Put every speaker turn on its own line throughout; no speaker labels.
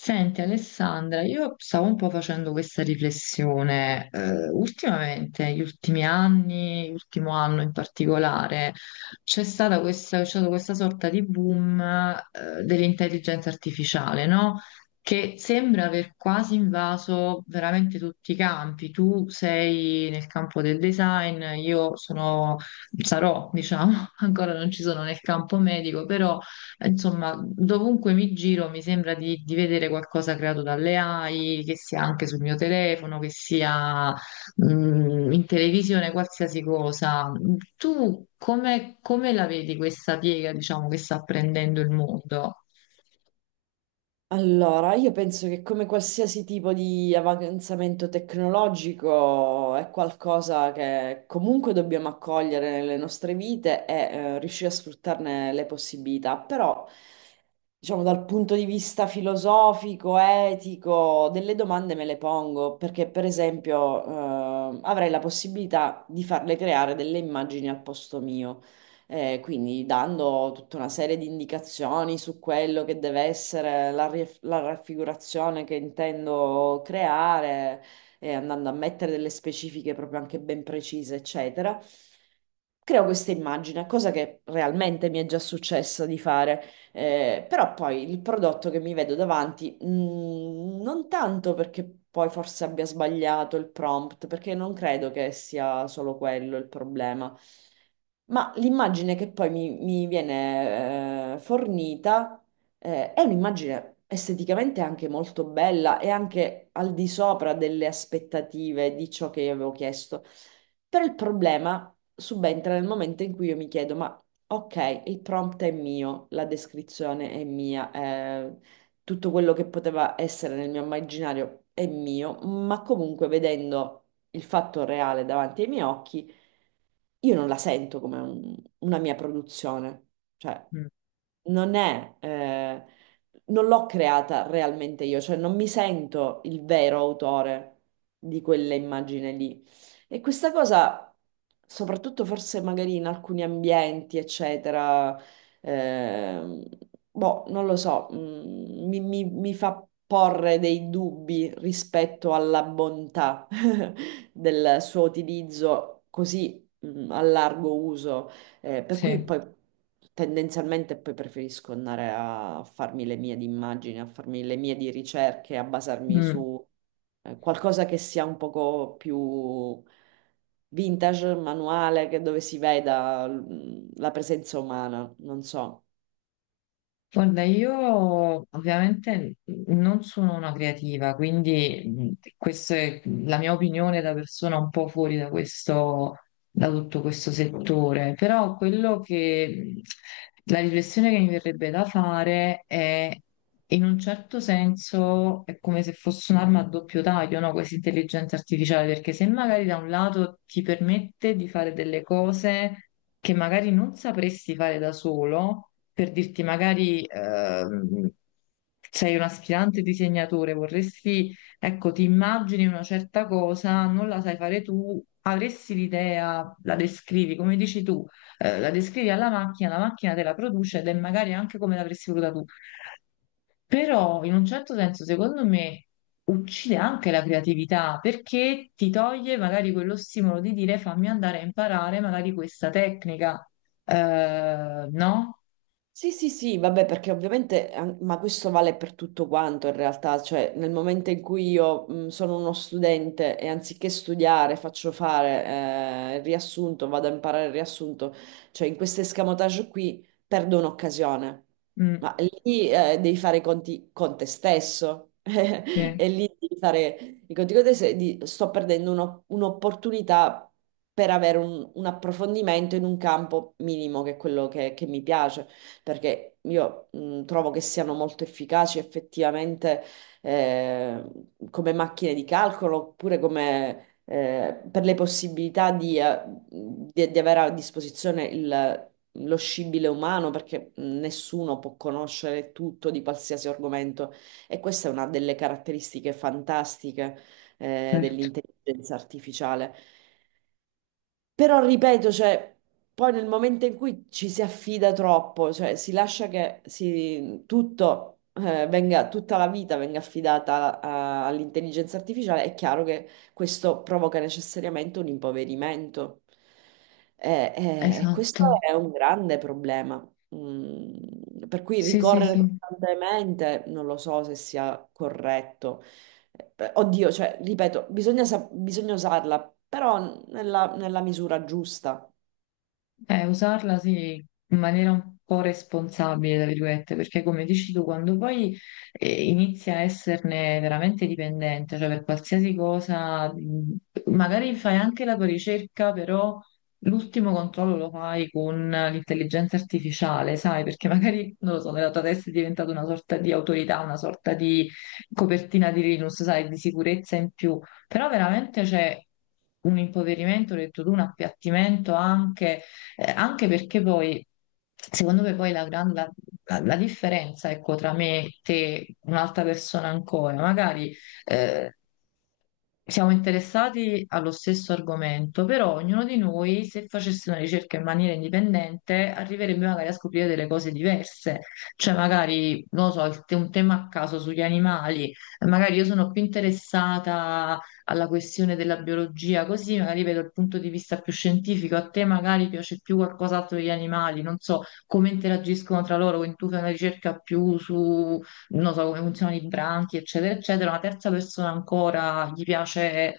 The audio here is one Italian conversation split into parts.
Senti Alessandra, io stavo un po' facendo questa riflessione. Ultimamente, gli ultimi anni, l'ultimo anno in particolare, c'è stato questa sorta di boom, dell'intelligenza artificiale, no? Che sembra aver quasi invaso veramente tutti i campi. Tu sei nel campo del design, io sono, sarò, diciamo, ancora non ci sono nel campo medico, però. Insomma, dovunque mi giro mi sembra di vedere qualcosa creato dalle AI, che sia anche sul mio telefono, che sia in televisione, qualsiasi cosa. Tu come la vedi questa piega, diciamo, che sta prendendo il mondo?
Allora, io penso che come qualsiasi tipo di avanzamento tecnologico è qualcosa che comunque dobbiamo accogliere nelle nostre vite e riuscire a sfruttarne le possibilità, però diciamo dal punto di vista filosofico, etico, delle domande me le pongo, perché per esempio avrei la possibilità di farle creare delle immagini al posto mio, quindi dando tutta una serie di indicazioni su quello che deve essere la raffigurazione che intendo creare, andando a mettere delle specifiche proprio anche ben precise, eccetera. Creo questa immagine, cosa che realmente mi è già successo di fare, però poi il prodotto che mi vedo davanti, non tanto perché poi forse abbia sbagliato il prompt, perché non credo che sia solo quello il problema. Ma l'immagine che poi mi viene fornita, è un'immagine esteticamente anche molto bella e anche al di sopra delle aspettative di ciò che io avevo chiesto. Però il problema subentra nel momento in cui io mi chiedo, ma ok, il prompt è mio, la descrizione è mia, tutto quello che poteva essere nel mio immaginario è mio, ma comunque vedendo il fatto reale davanti ai miei occhi io non la sento come una mia produzione, cioè
Mm,
non è, non l'ho creata realmente io, cioè non mi sento il vero autore di quella immagine lì. E questa cosa, soprattutto forse magari in alcuni ambienti, eccetera, ehm, boh, non lo so, mi fa porre dei dubbi rispetto alla bontà del suo utilizzo così a largo uso, per cui
sì.
poi tendenzialmente poi preferisco andare a farmi le mie di immagini, a farmi le mie di ricerche, a basarmi
Mm.
su qualcosa che sia un poco più vintage, manuale, che dove si veda la presenza umana, non so.
Guarda, io ovviamente non sono una creativa, quindi questa è la mia opinione da persona un po' fuori da questo, da tutto questo settore, però quello che la riflessione che mi verrebbe da fare è in un certo senso è come se fosse un'arma a doppio taglio, no? Questa intelligenza artificiale, perché se magari da un lato ti permette di fare delle cose che magari non sapresti fare da solo, per dirti magari sei un aspirante disegnatore, vorresti, ecco, ti immagini una certa cosa, non la sai fare tu, avresti l'idea, la descrivi, come dici tu, la descrivi alla macchina, la macchina te la produce ed è magari anche come l'avresti voluta tu. Però in un certo senso, secondo me, uccide anche la creatività perché ti toglie magari quello stimolo di dire fammi andare a imparare magari questa tecnica, eh, no?
Sì, sì, sì, vabbè, perché ovviamente, ma questo vale per tutto quanto in realtà, cioè nel momento in cui io sono uno studente e anziché studiare faccio fare il riassunto, vado a imparare il riassunto, cioè in questo escamotage qui perdo un'occasione,
Mm.
ma lì devi fare i conti con te stesso
Sì,
e lì devi fare i conti con te stesso, e sto perdendo un'opportunità per avere un approfondimento in un campo minimo che è quello che mi piace, perché io trovo che siano molto efficaci effettivamente, eh, come macchine di calcolo oppure come... per le possibilità di, di avere a disposizione lo scibile umano, perché nessuno può conoscere tutto di qualsiasi argomento. E questa è una delle caratteristiche fantastiche
certo.
dell'intelligenza artificiale. Però ripeto, cioè, poi nel momento in cui ci si affida troppo, cioè si lascia che tutto, venga, tutta la vita venga affidata all'intelligenza artificiale, è chiaro che questo provoca necessariamente un impoverimento.
Esatto,
Questo è un grande problema. Mm, per cui
sì, sì,
ricorrere
sì.
costantemente non lo so se sia corretto. Oddio, cioè, ripeto, bisogna usarla, però nella misura giusta.
Usarla sì, in maniera un po' responsabile, tra virgolette, perché come dici tu, quando poi inizi a esserne veramente dipendente, cioè per qualsiasi cosa, magari fai anche la tua ricerca, però l'ultimo controllo lo fai con l'intelligenza artificiale, sai, perché magari, non lo so, nella tua testa è diventata una sorta di autorità, una sorta di copertina di Linux, sai, di sicurezza in più, però veramente c'è un impoverimento, ho detto tu, un appiattimento anche anche perché poi, secondo me, poi la, gran- la- la- la differenza, ecco, tra me, te, un'altra persona ancora, magari eh, siamo interessati allo stesso argomento, però ognuno di noi, se facesse una ricerca in maniera indipendente, arriverebbe magari a scoprire delle cose diverse. Cioè, magari, non lo so, un tema a caso sugli animali, magari io sono più interessata alla questione della biologia, così magari vedo il punto di vista più scientifico, a te magari piace più qualcos'altro degli animali, non so come interagiscono tra loro, quindi tu fai una ricerca più su, non so, come funzionano i branchi, eccetera, eccetera, una terza persona ancora gli piace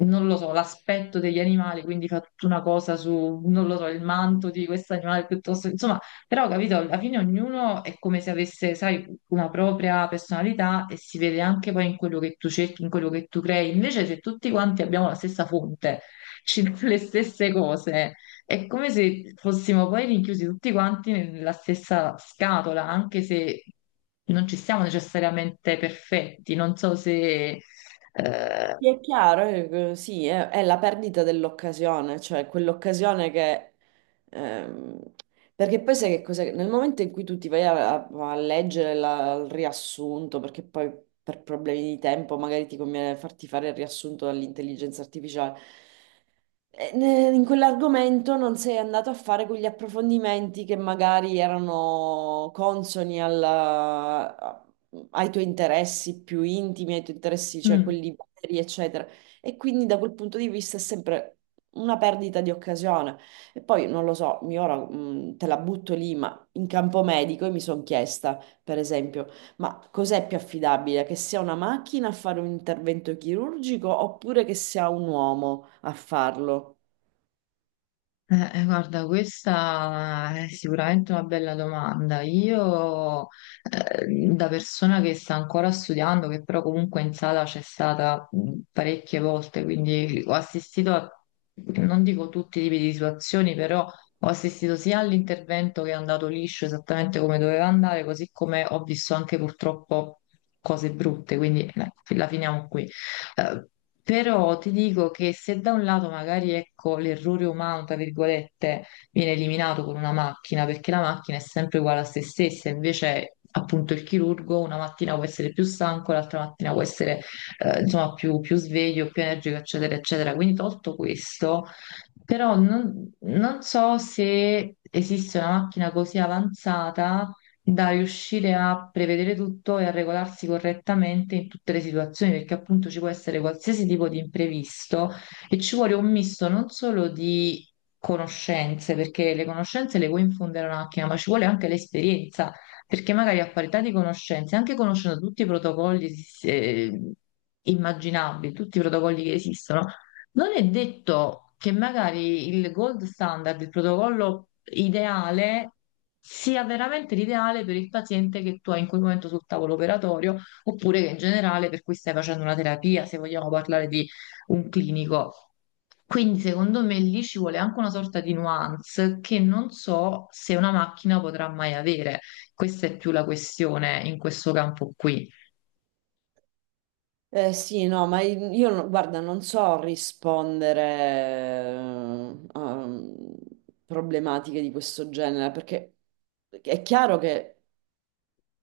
non lo so, l'aspetto degli animali, quindi fa tutta una cosa su, non lo so, il manto di questo animale piuttosto, insomma, però capito, alla fine ognuno è come se avesse, sai, una propria personalità e si vede anche poi in quello che tu cerchi, in quello che tu crei. Invece se tutti quanti abbiamo la stessa fonte, ci danno le stesse cose, è come se fossimo poi rinchiusi tutti quanti nella stessa scatola, anche se non ci siamo necessariamente perfetti, non so se... eh,
Mi è chiaro, sì, è la perdita dell'occasione, cioè quell'occasione che... ehm, perché poi sai che cos'è? Nel momento in cui tu ti vai a leggere il riassunto, perché poi per problemi di tempo magari ti conviene farti fare il riassunto dall'intelligenza artificiale, in quell'argomento non sei andato a fare quegli approfondimenti che magari erano consoni ai tuoi interessi più intimi, ai tuoi interessi, cioè
mm.
quelli veri, eccetera. E quindi da quel punto di vista è sempre una perdita di occasione. E poi non lo so, mi ora te la butto lì, ma in campo medico mi sono chiesta, per esempio. Ma cos'è più affidabile? Che sia una macchina a fare un intervento chirurgico oppure che sia un uomo a farlo?
Guarda, questa è sicuramente una bella domanda. Io, da persona che sta ancora studiando, che però comunque in sala c'è stata parecchie volte, quindi ho assistito a, non dico tutti i tipi di situazioni, però ho assistito sia all'intervento che è andato liscio esattamente come doveva andare, così come ho visto anche purtroppo cose brutte, quindi la finiamo qui. Eh, però ti dico che se da un lato magari ecco l'errore umano, tra virgolette, viene eliminato con una macchina, perché la macchina è sempre uguale a se stessa, invece appunto il chirurgo una mattina può essere più stanco, l'altra mattina può essere insomma più sveglio, più energico, eccetera, eccetera. Quindi tolto questo, però non so se esiste una macchina così avanzata da riuscire a prevedere tutto e a regolarsi correttamente in tutte le situazioni, perché appunto ci può essere qualsiasi tipo di imprevisto e ci vuole un misto non solo di conoscenze, perché le conoscenze le puoi infondere a una macchina, ma ci vuole anche l'esperienza, perché magari a parità di conoscenze, anche conoscendo tutti i protocolli eh, immaginabili, tutti i protocolli che esistono, non è detto che magari il gold standard, il protocollo ideale, sia veramente l'ideale per il paziente che tu hai in quel momento sul tavolo operatorio, oppure che in generale per cui stai facendo una terapia, se vogliamo parlare di un clinico. Quindi secondo me lì ci vuole anche una sorta di nuance che non so se una macchina potrà mai avere. Questa è più la questione in questo campo qui.
Sì, no, ma io, guarda, non so rispondere a problematiche di questo genere, perché è chiaro che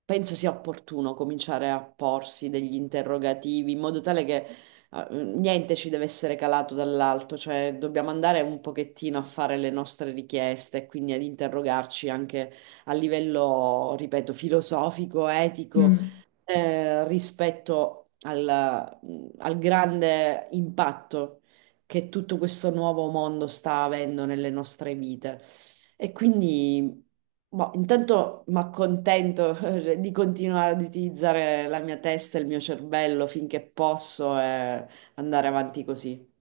penso sia opportuno cominciare a porsi degli interrogativi in modo tale che niente ci deve essere calato dall'alto, cioè dobbiamo andare un pochettino a fare le nostre richieste e quindi ad interrogarci anche a livello, ripeto, filosofico, etico,
Mm.
rispetto al al grande impatto che tutto questo nuovo mondo sta avendo nelle nostre vite. E quindi, boh, intanto mi accontento di continuare ad utilizzare la mia testa e il mio cervello finché posso e andare avanti così.